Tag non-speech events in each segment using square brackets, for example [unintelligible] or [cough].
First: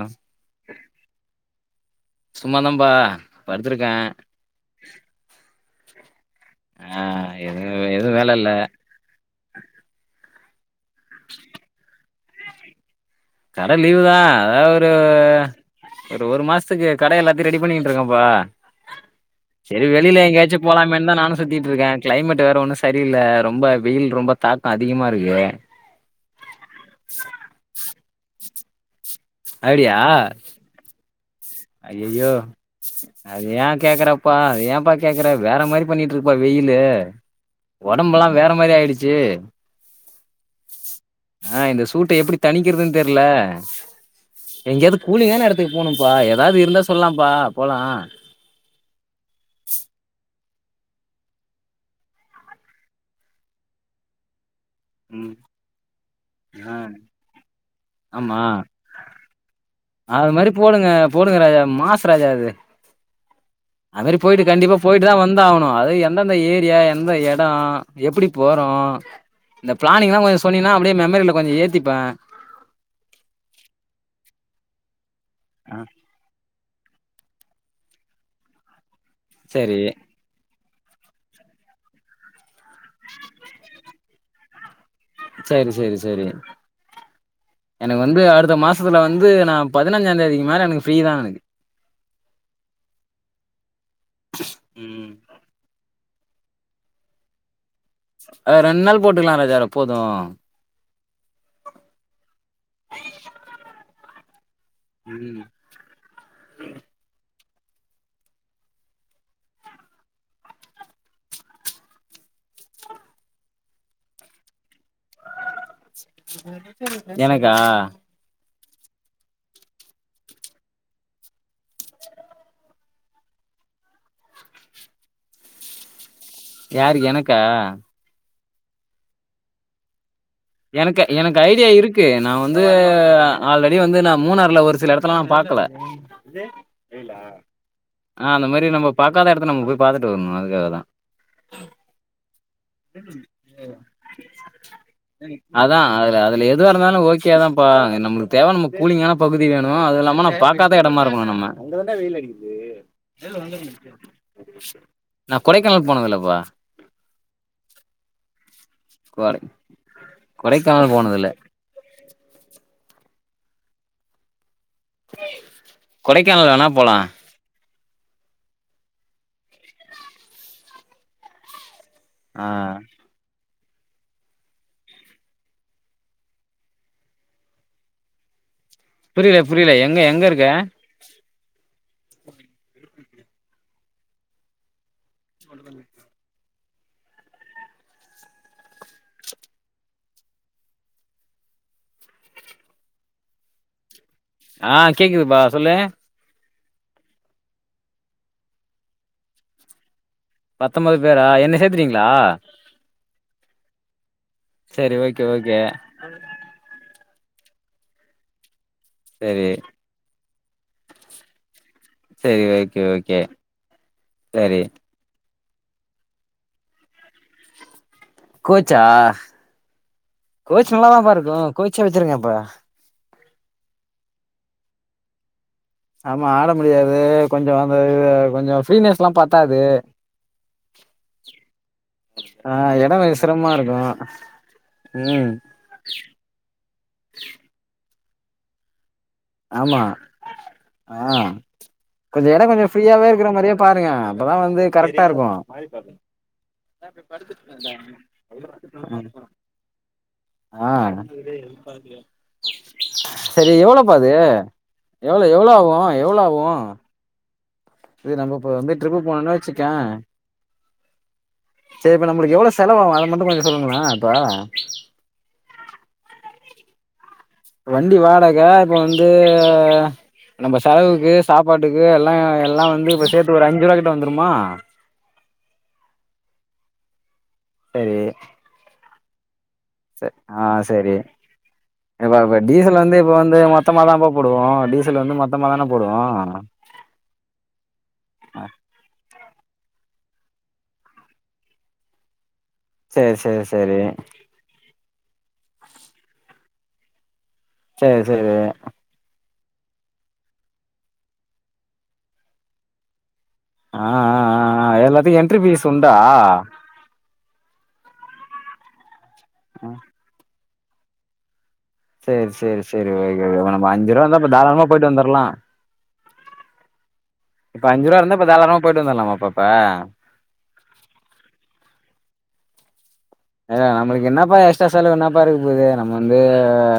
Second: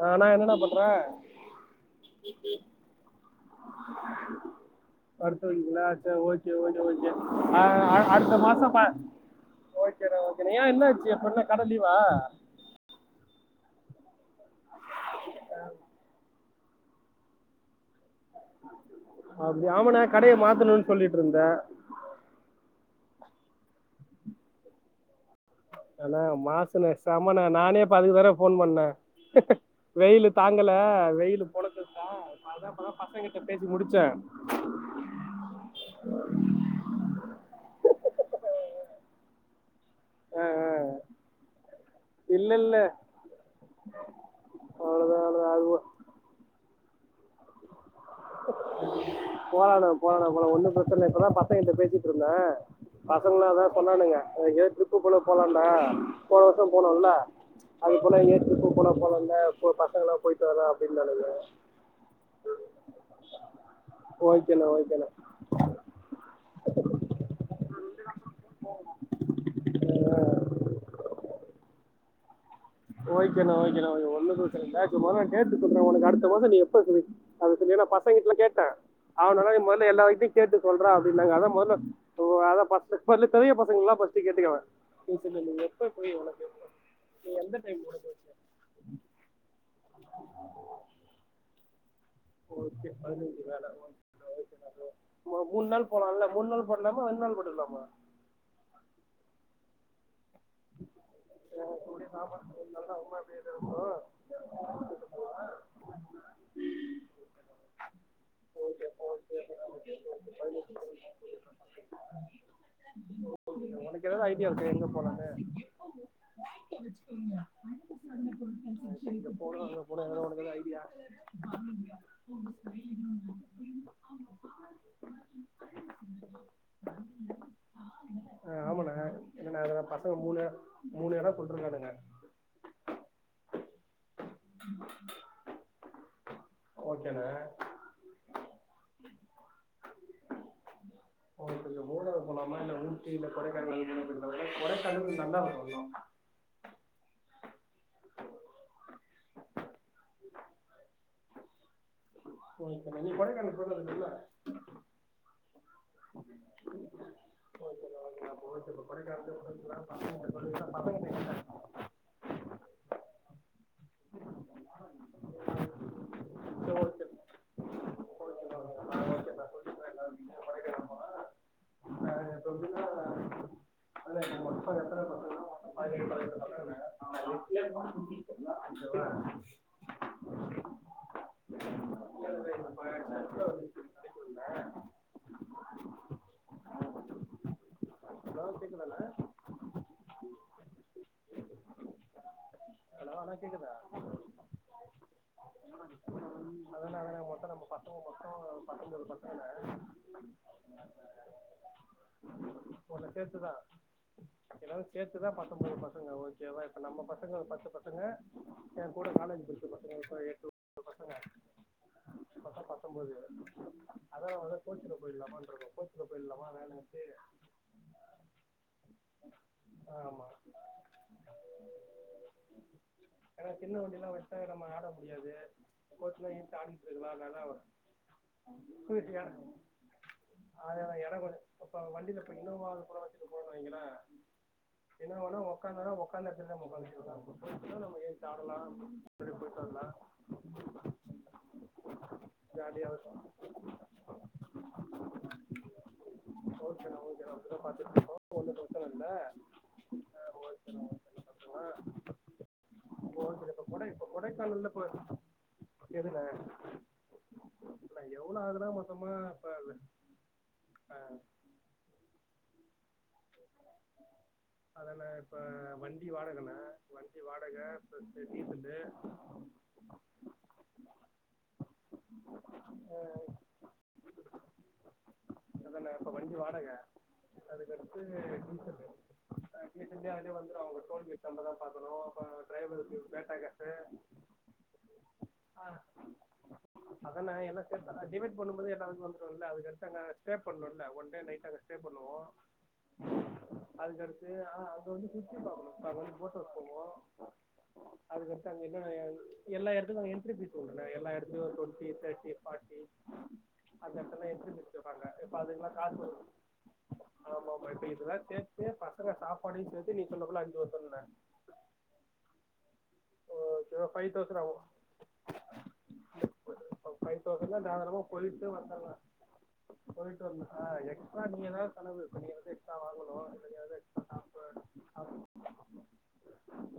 அ ணா என்னணா பண்ற. சும்மா தாம்பா படுத்துருக்கே படுத்துருகீங்ளா செர் ஓக்கே ஓக்கே ஆ ஓக்கே அ எதுவு அ எதுவு வேல அடுத்த இல்ல மாச பா ஓக்கேணா ஓக்கேணா ஏ என்னாச்சி அப்ப என்ன கட லீவா கட லீவு தா அதாவ் ஒரு ஒரு ஒரு மாஷ்த்துக்கு கட எல்லாத்தி ரெடி பண்ணிகிட்ருக்க பா அப்படி செரி ஆமாண்ணா வெளில கடைய எங்கயாச்சு மாத்தணும்னு போலாமேன் சொல்லிட்டு தா நானு இருந்தேன் சுத்திட்ருக்கே க்ளைமெட் வேற ஒன்னு செட் வெளில ரொம்ப வெயில் ரொம்ப தாக்க அதிகமாருக்கு அனா மாசு ணா செம ணா நானே‌ இப்ப அதுக்கு தாணா ஃபோன் பண்ணே வெயிலு தாங்கல வெயிலு பொலக்குது ஐயயோ அத யேன் முடிச்சேன் கேக்கிறப்பா ஏன்பா கேக்கிற வேற மாரி பண்ணிட்ருக்குப்பா வெயிலு அ ஒடம்பெல்லா வேற மாரி ஆய்டுச்சு ஆ, ஆ. ஆ இந்த சூட்ட எப்டி இல்ல இல்ல தணிக்கிறதுன் தெர்ல எங்கயாது அவ்வளவுதான் கூலிங்கான அவ்வளவுதான் எடத்துக்கு அது போணும்பா ஏதாது இருந்தா சொல்லாம்ப்பா போலா அ போலாணா போலாணா ஒன்னு பிரச்ச இப்பதா பசங்கட்ட பேசிட்ருந்தே பசங்களு அதா சொன்னானுங்க [inaudible] ட்ரிப்பு போல ம் போலண்டா போன வர்ஷம் ஆ போனோல அது போல எங்கயாது ட்ரிப்பு போல போலாண்டா அ அது மாரி போடுங்க போடுங்க ராஜ மாஸ் ராஜா அது அவரு போய்ட்டு ஓகேண்ணா கண்டிப்பா போய்ட்டு ஓகேண்ணா தா வந்தாகணு அது எந்தெந்த ஏரியா எந்த எட எப்டி போறோ அ இந்த ப்ளானிங்லா கொஞ்சொ சொன்னீங்கனா அப்டியே மெமரில கொஞ்சொ ஏத்திப்பே ஓக்கேணா‌ ஓக்கேணா ஒன்னு பிரச்சனை இல்ல நா மொத கேட்டு சொல்றே உனக்கு அடுத்த மாஷோ நீ செரி அதுக்கு மொத பசங்கட்ட கேட்டே அவனால செரி முதல்ல எல்லார்கிட்டயு கேட்டு சொல்றா அப்டினாங்க அதா மொதல்ல அதா ஃபஸ்ட்டு [inaudible] பெரிய பசங்கலா ஃபஸ்ட்டு கேட்டுக்கங்க பேசிட்ருந்திங்களே செரி எப்ப போய் [unintelligible] நீ எந்த டைம் எனக் உனக்கு வந்து அடுத்த மாசத்துல வந்து நா பதுனஞ்சாந்தேதிக்கு மேல எனக்கு ஃப்ரீதா எனக்கு ஓக்கே பதுனஞ்சுநா [unintelligible] ம் ஒரு மூண் நாள் போலான்ல மூண் நாள் போட்லாமா ரெண்ட் நாள் போட்டுக்லாமா அ‌ ரெண் நாள் போட்டுக்கலா ராஜா போது [unintelligible] ம் ஒனக்கெதாவது ஐடியா இருக்கா‌ எங்க போலான்னு எனக்கா [unintelligible] ஐடியா [unintelligible] யார் எனக்கா அ‌ பசங்க மூணு மூணு எட ய இருக்கு நா வந்து ஆல்ரெடி வந்து நா மூணாறுல ஒரு சில எடத்தலா பாக்கல ஓக்கேணா ஆ அந்த மாரி நம்ம பாக்காத எடத்த நம்ம போய் பாத்துட்டு வர்ணு அதுக்காகதா உங்களுக்கு மூணாறு போலாமா இல்ல ஊட்டி இல்ல கொடைக்கானல் இத விட கொடைக்கானல் நல்லா அதா இருக்கும் அதுல அது எதுவாருந்தாலு ஓகேதான்ப்பா நம்முளுக்கு தேவ நம்ம கூலிங்கான பகுதி வேணு அதில்லாம நம்ம பாக்காத எடமாருக்கணும் நம்ம புல்லரிக்குது ஏ இப்ப மணி இல்லல்ல ஒன்னுல்ல நா கொடைக்கானல் போனதில்லப்பா ஓகேண்ணா ஓகேண்ணா அப்ப ஓகே இப்ப கொடைக்கானல் [unintelligible] போறதுக்கு பசங்க சொல்லுங்க கொடைக்கானல் பசங்க போனதில்ல கொடைக்கானல் வெணா போலா ஓகேண்ணா ஓகேண்ணா சொல்லிடுறேன் எல்லாருக்கும் கொடைக்கானல் ஆ இப்ப எப்படின்னா சேர்த்துதான் [unintelligible] புரியல புரியல எங்க எங்க இருக்க [unintelligible] நோ கேக்குதானா ஒனக் கேக்குதா ஆ கேக்குதுப்பா சொல்லு மொத்தோ நம்ம பசங்க மொத்தோ பத்தொன்பது பசங்கன பத்தொன்பது பேரா என்ன சேத்துடிங்களா உங்கள சேத்துதா எல்லோரையு ஓகே சேத்துதா ஓகே. பத்தொன்பது பசங்க ஓக்கேவா இப்ப நம்ப பசங்க பசங்க பத்து பசங்க ஏ கூட காலேஜ் சரி படிச்ச எட்டு பசங்க சரி மொத்தோ ஓகே பத்தொம்போது ஓகே. அதா மொதல சரி கோச்சுட்டு போயிடலாம கோச்சுக்கிட்ட போயிடலாமா வேலை வந்துட்டு கோச்சா ஆமா கோச்சு நல்லாதான் பா இருக்கு கோச்சே வெச்சிருங்க அப்போ ஏன்னா சின்ன வண்டி எல்லா வெச்சா நம்ப ஆட முடியாது ஆமா கோச்சில் ஆட இருந்து ஆடிட்டு முடியாது இருக்கலாம் நல்லா கொஞ்சு அந்த கொஞ்சு ஃரீனஸ் எல்லா பத்தாது அததா என கொஞ்சு அப்ப வண்டியில இப்ப ஆ இன்னமாவது எடோ கூட கொஞ்சோ வெச்சுட்டு சிரமமா போனோ இருக்கு வெயிங்களே என்னா ம் ஒன்னு ஒக்காந்தோனோ ஒக்காந்த எடத்துலேயே நம்ம ஒக்காந்து இருக்கனு அப்பதா உக்காந்துச்ச நம்ம ஏன்ச்சு ஆடலா ஆமா ஆ கொஞ்சு எடோ கொஞ்சு ஜாலியாக ஃப்ரீயாவே இருக்கும் இருக்கிற மாரியே பாருங்க அப்பதா வந்து கரெக்டா இருக்கு ஓகேண்ணா ஓகேண்ணா படுத்து அப்படிதான் பார்த்துட்டு இருக்கோம் ஒன்றும் பிரச்சனை இல்லை இத [unintelligible] ஆ ஓகே சரி இப்போ எவ்வளவு கொடை இப்போ அது கொடைக்கானல்ல இப்போ எவ்வளோ எவ்ளோ ஆகு எதுண்ணே எவ்வளோ ஆகு நான் இது நம்ம எவ்வளோ இப்ப ஆகுதுன்னா வந்து ட்ரிப்பு போனோனா வச்சிக்கே ஆ செரி இப்ப நம்மளுக்கு எவ்வளவு செலவாகு அது மட்டு கொஞ்சு சொல்லுங்களே இப்போ அதான இப்ப வண்டி வாடகனே வண்டி வாடகே இப்ப வந்து நம்ம செலவுக்கு சாப்பாட்டுக்கு எல்லா எல்லா வந்து இப்ப சேர்த்து ஒரு அஞ்சு ரூபா கிட்ட வந்துருமா அத இப்ப வண்டி வாடகே சரி அதுக்கடுத்து டீசலு [unintelligible] அங்கிருந்து ச அதுலேயே ஆ வந்து அவங்க சரி டோல் கேட் தாண்ரதான்னு பாக்கனு இப்ப டிரைவர்க்கு பேட்டா காசு இது அந்த மாரி அதனா என்ன டிபிட் பண்ணும்போது எல்லாமே வந்துரு இல்ல அது அடுத்தாங்க ஸ்டே பண்ணுல ஒன் டே நைட்டு அங்க ஸ்டே பண்ணுவோ செரி செரி செரி ஆ அங்க வந்து சுத்தி பாக்கணு நாங்க வந்து போட்டவுஸ் போவோ சேரி சேரி அதுக்கடுத்து அங்க இங்க ஏ எல்லா எடத்துக்கு என்ட்ரி பீஸ்குடுக்கனு எல்லா எடத்தையு டுவெண்டி தேட்டி பாட்டி ஆ அந்த ஆ எடத்துல என்ரி ஆ பீஸ் ஆ கேப்பாங்க எல்லாத்துக்கு இப்ப என்ட்ரி ஃபீஸ் அதெல்லா உண்டா காசு குடுக்குனு ஆமா ஆமாப்ப இதெல்லா சேத்து பசங்க சாப்பாடையு சேத்து நீ சொன்னக்குள்ள அஞ்சு வந்துருல்ல செரி செரி செரிக இப்ப நம்ம அஞ்சு ரூபா ஃபைவ் இருந்தா இப்ப தௌசண்ட் ஆகும் தாராலமா போயிட்டு வந்துரலா இப்போ ஃபைவ் தௌசண்ட்னா இப்ப அஞ்சு ரூபா தாராளமாக இருந்தாப்ப தாரலமா போயிட்டு வந்துடலாம் வந்துரலாமா இப்பப்ப போயிட்டு வரளா எக்ஸ்ரா நீ ஏதாவது செலவு இப்போ நீ வந்து எக்ஸ்ட்ரா வாங்கணும் இல்லை நீ ஏ ஏதாவது எக்ஸ்ட்ரா நம்மளுக்கு என்னப்பா சாப்பிட எக்ஸ்ட்ரா செலவு என்னப்பா இருக்க போகுது நம்ம வந்து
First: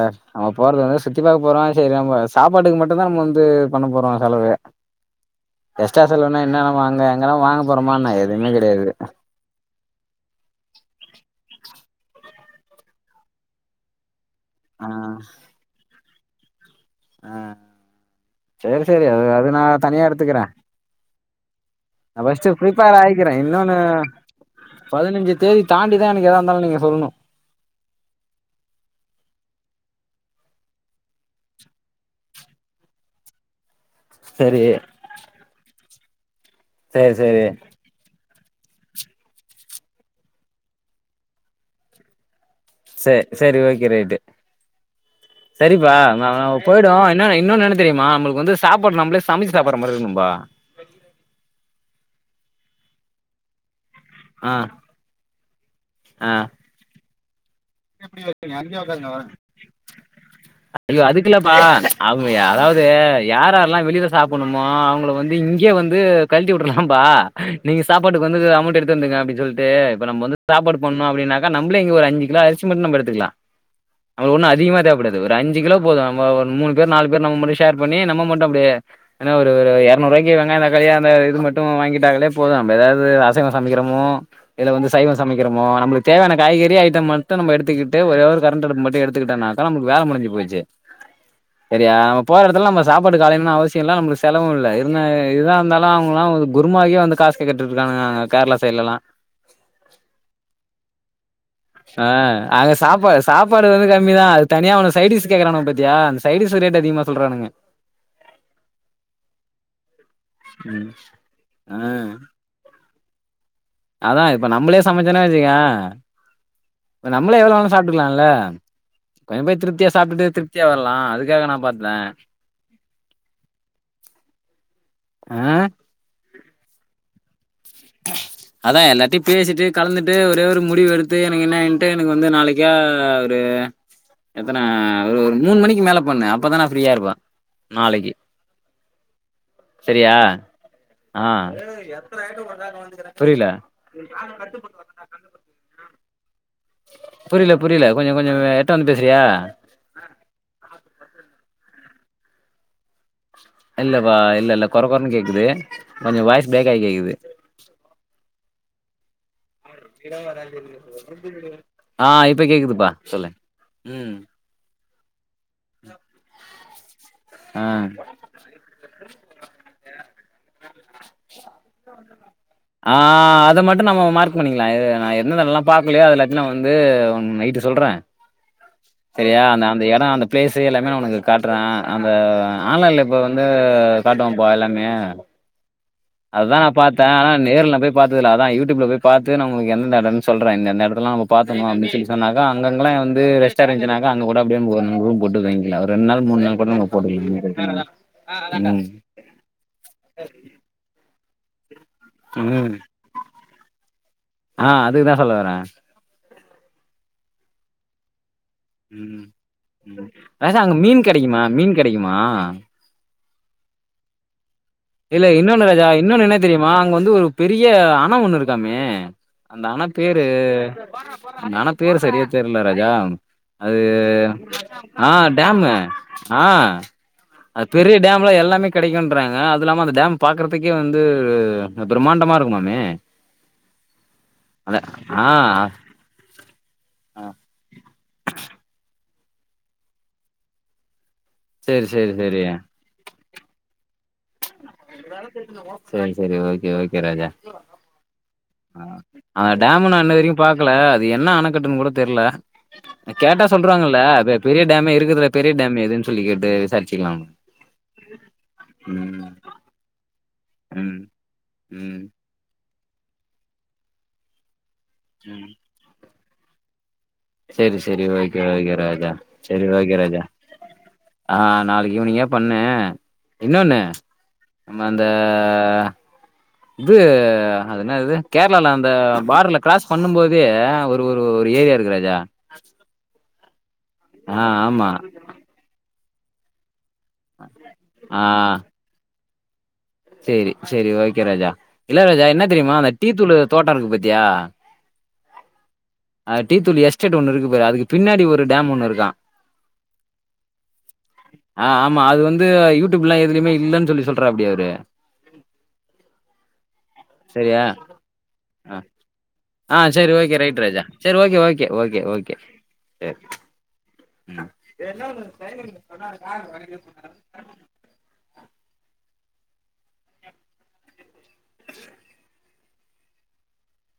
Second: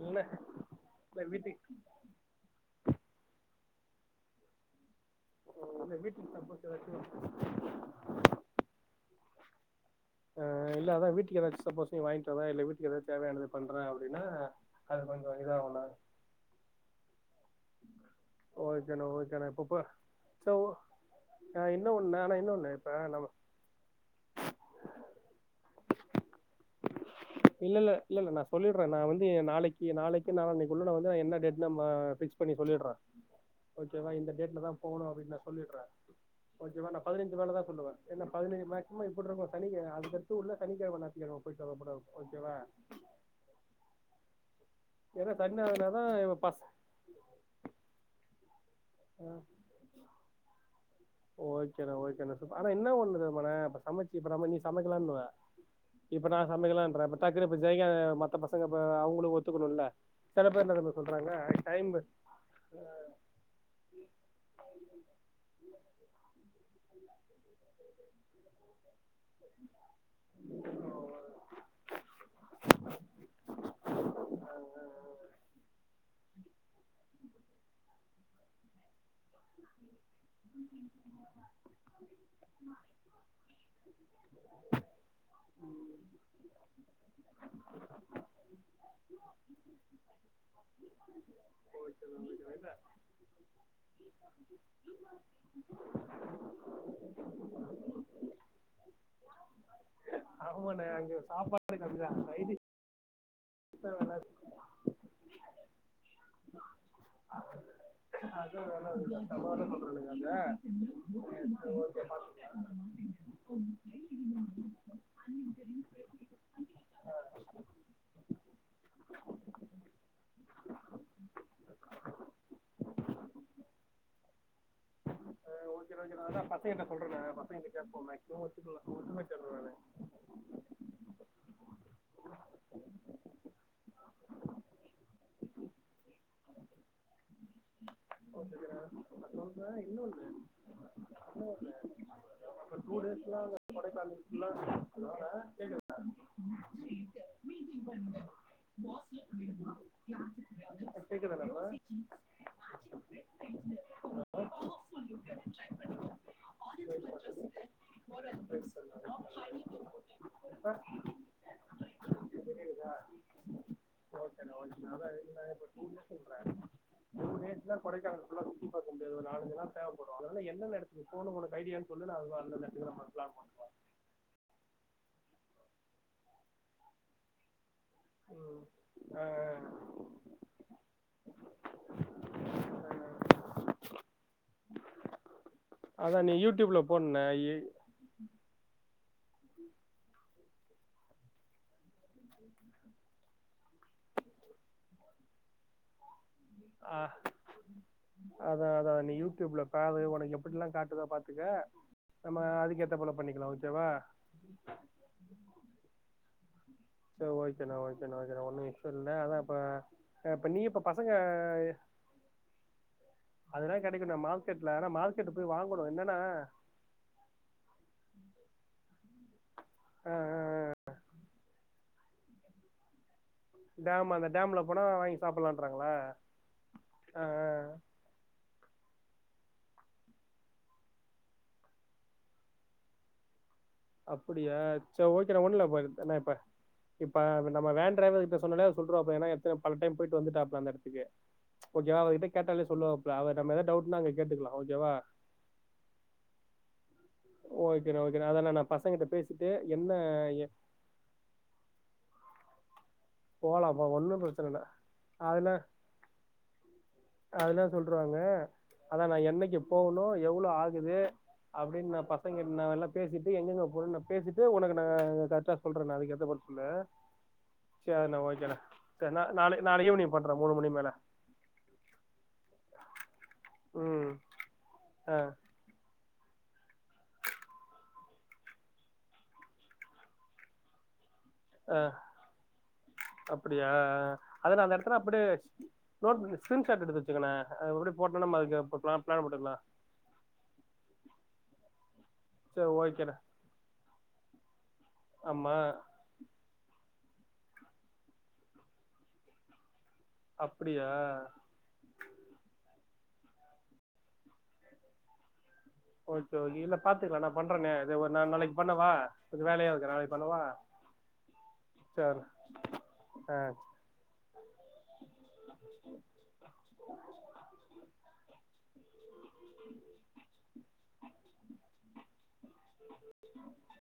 இல்ல நம்ம போறது வந்து சு இல்ல த்தி பாக்க போறோ வீட்டுக்கு செரி நம்ம சாப்பாட்டுக்கு மட்டுந்தா நம்ம வந்து பண்ண போரோ செலவு இல்ல எஸ்டா வீட்டுக்கு சொல்லவுனா சப்போஸ் என்னன்னா வாங்க ஏதாச்சும் எங்கானா வாங்க போறோமனா எதுவுமே கெடையாது ஆ இல்ல அதா வீட்டுக்கு ஏதாது சப்போஸ் நீ வாங்கிட்டுவர இல்ல வீட்டுக்கு ஏதாவது தேவையானது பண்றே அப்படின்னா ஆ அது கொஞ்சு இதாகுல ஆ செரி செரி ஓகேண்ணா அது அது ஓகேண்ணா நா இப்பப்ப தனியா எடுத்துக்கிறே சோ ஆ இன்னொன்னு நா ஆனா ஃஸ்ட்டு இன்னொன்னு இப்ப பிரேப்பர் நம்ம ஆயிக்கிறே இன்னொன்னு பதினஞ்சு தேதி தாண்டிா நீங்க ஏதா இருந்தாலு நீங்க சொல்லுணு இல்லல்ல இல்லல்ல நா சொல்லிட்ரே நா வந்து நாளைக்கு நாளைக்கு நால நாளிக்குள்ளே நா வந்து என்ன டேட்டுனு ஆ பே பண்ணி சொல்லிடுறே ஓக்கேவா இந்த சரி டேட்ல தா போகணு அப்படின்னு நா சொல்லிடுறே ஓக்கேவா நா சரி பதினஞ்சு சரி வேலைதா சொல்லுவே என்னா பதினஞ்சு மேக்சிமம் எப்பிடி இருக்கு சனிக் அது அடுத்து உள்ள சனிக்கிழம ஞாயித்து கெழம போயிட்டு ஓப்பனா இருக்கு ஓக்கேவா சே சேரி ஓக்கே ரைட்டு ஏன்னா சனி சரிப்பா ஞாயிறுனாதா நா பச போயிடு என்ன இன்னொன்னு என்ன தெரியுமா நம்முளுக்கு வந்து சாப்பாடு நம்மளே ஆ சமைச்சு சாப்பிடுர மாரி இருக்கணும்பா ஓகேண்ணா ஓகேண்ணா சூப் ஆனா என்ன ஒன்னு தெரியுமானே சமச்சு இப்ப நம்ம ஆ நீ சமைக்கலானு போற இப்ப ஆ நா சமைக்கலான்றே பட் வீரப்ப ஜெய்க்க மத்த பசங்க இப்ப அவ்ங்களு ஒத்துக்கணுல செல பேர் என்ன தெரிய்மா சொல்றாங்க ஐ டைம்பு எ அதாவ்து யாரார்லா வெளில சாப்புட்ணுமோ அவ்ங்களுக்கு வந்து இங்கே வந்து கழ்ட்டி விட்றலாம்பா நீங்க சாப்பாட்டுக்கு வந்துக்கு அமௌண்ட் எடுத்து வந்துங்க ப்டி சொல்ட்டு இப்ப நம்ப வந்து சாப்பாடு பண்ணு அப்டினாக்கா நம்பளே இங்க ஒரு அஞ்சு கிலோ அரிசி ட்த்துக்லா அவளோ ஒன்னு அதிகமா தேவப்படாது ஒரு அஞ்சு கிலோ போது நம்ம ஒரு மூணு பேர் நாலு பேர் நம்ம மட்டு ஷேர் பண்ணி நம்ம மட்டு அப்டியே என்ன ஒரு ஒரு எர் நூருவாக்கி வெங்காய தக்காளி அந்த இது மட்டு வாங்கிட்டாங்களே போது நம்ப எதாவ்து அசைவ சமைக்கிறமோ இல்ல வந்து சை சைவ சமைக்கிறமோ நம்மளுக்கு தேவையான காய்கறி ஐட்டம் மட் டு நம்ம எடுத்துக்கிட்டு ஒரே ஒரு கரண்ட் அடுப்பு மட்டு எடுத்துக்கிட்டனாக்கா நமக்கு வேல முடிஞ்சு போச்சு செரியா நம்ம போற எடத்துல நம்ம சாப்பாட்டுக்கு அலையனுனு அவசிய இல்ல நம்மளுக்கு செலவு இல்ல இருன்னா ஏ இதுதா இருந்தாலு அவ்ங்கலா ஒரு குருமாவுக்கே வந்து காசு கேட்டுட்டு இருக்கானுங்க அங்க கேர்ளா சைட்லலா ஆமானே அங்க ஒர் ஆ அங்க சாப்பா சாப்பாடு வந்து கம்மிதா அது தனியா அவனுக சைடிஸ் கேக்குறானுங்க பாத்தியா அந்த சைடிஸ்சு ரேட்டு அதிகமா சொல்றானுங்க அதா வெல அதிக தப்பாதா சொல்றனுங்க ம் அங்க ஆ நெக்ஸ்ட் ஓகே பாத்துக்லா ம் அதா இப்ப நம்மளே சமைச்சோன்னா வச்சுக்க இப்ப நம்மளே எவ்ளோ வேணா சாப்ட்டுக்கலால்ல ஏங்க நா பாத்தே ஆ ஓகேனா ஓகேனா அதா பசங்கெட சொல்றனா எப்போ மேக்சிம அதா எல்லார்டையு பேசிட்டு கலந்துட்டு ஒரே ஒரு முடிவு எடுத்து எனக்கு என்னான்ட்டு எனக்கு வந்து நாளைக்கா ஒரு அ எத்தன ஒரு ஒரு மூணு மணிக்கு மேல பண்ணு அப்பதா நா ஃப்ரீயா இருப்ப ஓகேங்கனா நா சொல்றே சரியா இன்னொன்னு ஆ புரிய்ல அண்ணா கேக்குதா புரிய்ல புரிய்ல கொஞ்ச கொஞ்ச அ எட்ட வந்து பேசுறியா நானு கேக்குதாண்ணா இல்லப்பா இல்ல இல்ல கொர கொரன்னு கேக்குது கொஞ்ச வாய்ஸ் பேரக்காயி கேக்குது சேரி சொல்லு ஆ இப்ப கேக்குதுப்பா சொல்லு ம் இப்ப ஓகேண்ணா ஓகேண்ணா அதா ப்ரோ ஆ நேத்துதா கொடைக்கானல் ஃபுல்லா சுத்தி பாத்தே ப் ரோ ஒரு நாலஞ்சு நாள் தேவப்படு அதனால என்னென்ன எடத்துக்கு போனு உனக்கு ஐடியான் சொல்லு நா வா ஆ அத மட்டு நம்ம மார்க் பண்ணிக்குலா எது நா என்னென்ன என்னெல்லா பாக்கலையோ அத எல்லாத்தையு நம்ம வந் ந்து ம் நைட்டு சொல்றே ம் ஆ செரியா நா அந்த எட அந்த பிளேஸு எல்லாமே நா ஒனக்கு காட்றே அந்த ஆன்லைன்ல இப்ப வந்து அ காட்டுவாம்ப்பா எல்லாமே நீ அதா நா யூடியூப்ல பாத்தே ஆனா போடுண்ணே நேர்ல நா போய் பாத்ததில்ல அதா யூட்யூப்ல போய் பாத்து நம்மளுக்கு எந்த எந்த எடன்னு சொல்றே இந்த இந்த எடத்தலா நம்ம பாக்கணு அப்டின் சொல்லி சொன்னாதா அங்கங்கலா வந்து ரெஸ்டாரன்ட்னா ஆ அங்க கூட அப்டியே ம் ஒரு ரூம் போட்டு தங்கிக்லா அ ஒரு ரெண்ட் நாள் மூண் நாள் கூட நம்ம ஆ போட்டுக்கலாம். ஒண்ணும் பிரச்சனை இல்ல. அதா ம். அதா நீ யூட்யூப்ல பாரு ஒனக்கு எப்டிலா காட்டுதோ பாத் த்துக்க நம்ம ம். அதுக்கு ஏத்த போல பண்ணிக்கலா ஓகேவா ஆ அதுக்குதா சொல்ல வரே சேரி ஓகேனா ஓகேனா ஓக் ம் ம் இப்ப ராசா நீ அங்க இப்ப மீன் பசங்க கெடைக்குமா மீன் கெடைக்குமா அதுலா கெடைக்கு நம்மால் இல்ல இன்னொன்னு ராஜா இன்னொன்னு என்ன தெரியுமா அங்க வந்து ஒரு பெரிய அண ஒன்னு இருக்காமே அந்த அணப் ஆ பேரு அந்த அணப் பேரு சரியா தெர்ல ராஜா அது டேம் அந்த டேம்ல போனா ஆ வாங்கி டேமு சாப்பிடலான்றாங்களா ஆ ஆ ஆ அது பெரிய டேம்ல எல்லாமே கடைக்கும்ன்றாங்க அது இல்லாம அந்த டேம் பாக்குறதுக்கே வந்து பிரம்மாண்டமா இருக்குமாமே அப்படியா அத ச ஆ ஓகிட்டேன் ஒண்ணுல இப்ப இப்ப ஆ நம்ம வேன் டிரைவர் கிட்ட சொன்னாலே அவ்ரு சொல்றப்ல ஏன எத்தனை பலடைம் போயிட்டு வந்துட்டா அந்த எடத்துக்கு சேரி ஓகே வா சேரி அவர்கிட்ட சேரி கேட்டாலே சொல்லுவாப்புல அவ நம் ஏதாவ டவுட்டுன்ன அங்க கேட்டுக்கலா ஓகேவா சரி சரி ஓகே ஓகே ராஜா ஓகேண்ணா ஓகேண்ணா அதாண்ணா நா ஆ பசங்கிட்ட பேசிட்டு அந்த டேம் என்ன நான் இன்ன வரைக்கும் எ பாக்கல அது என்ன அணக்கட்டுன்னு கூட தெரில கேட்டா போலாம்பா சொல்லறாங்கல்ல ஒன்னு பிரச்சன இல்ல பெரிய டேமே இருக்குதுல அதெல்லா பெரிய டேம் எதுன்னு சொல்லி கேட்டு விசாரிச்சிக்கலாம் அதெல்லா சொல்ருவாங்க அதான் நான் என்னைக்கு போகணு எவ்வளவு ஆகுது ம் அப்படின்னு நா ம் பசங்கல்லா நாங்களா பேசிட்டு எங்கங்க போனு பேசிட்டு உனக்கு ங்க ம் கரெடா சொல்றேன்ன அதுக்குேத்த போ சொல்லு சரி சரி சேரிண்ணா ஓகே ஓகேண்ணா ஓகே ராஜா சேரிண்ணா நாளை சரி நாளை ஓகே ஈவினிங் ராஜா பண்றே மூணு மணி மேல ஆ நாளைக்கு ஈவினிங்க பன் ன்னு இன்னொன்னு ம் நம்ம அந்த ஆ இது அ என்ன இது கேரளால அந்த பார்டர்ல கிராஸ் பண்ணும் போதே ஒரு ஒரு ஒரு ஏரியா இருக்குிறாஜா ஆ ஆ அதனால அந்த இடத்து அப்படிய நோட் ஸ்கிரீன்ஷாட் எடுத்து வச்சு க்கண்ணா எப்படி போட்டே நம்ம அதுக்கு பிளான் போட்டுக்கலா சரி சரி ஓகே ராஜா இல்ல ராஜா என்ன சேரி தெரியுமா அந்த டீ ஓகேண்ணா தூள் தோட்ட இருக்கு பாத்தியா ஆமா அ டீத்தூள் எஸ்டேட் ஒண்ணு இருக்கு பாரு அதுக்கு பின்னாடி ஒரு டேம் ஒண்ணு இருக்கா அப்டியா ஆ ஆமா அது வந்து யூ ட்யூப்ல்லா எதுலையுமே இல்லன்னு சொல்லி சொல்றா அப்டி அவரு ஓகே ஓகே இல்ல பாத்துக்கலா நான் சரியா பண்றே நா நாளைக்கு பண்ணவா கொஞ்ச வேலையா இருக்கே நாளைக்கு பண்ணவா சரி ஓகே ஓகே ஓகே சரி ஓகே ஆ ம் உ [unintelligible] [unintelligible] [unintelligible]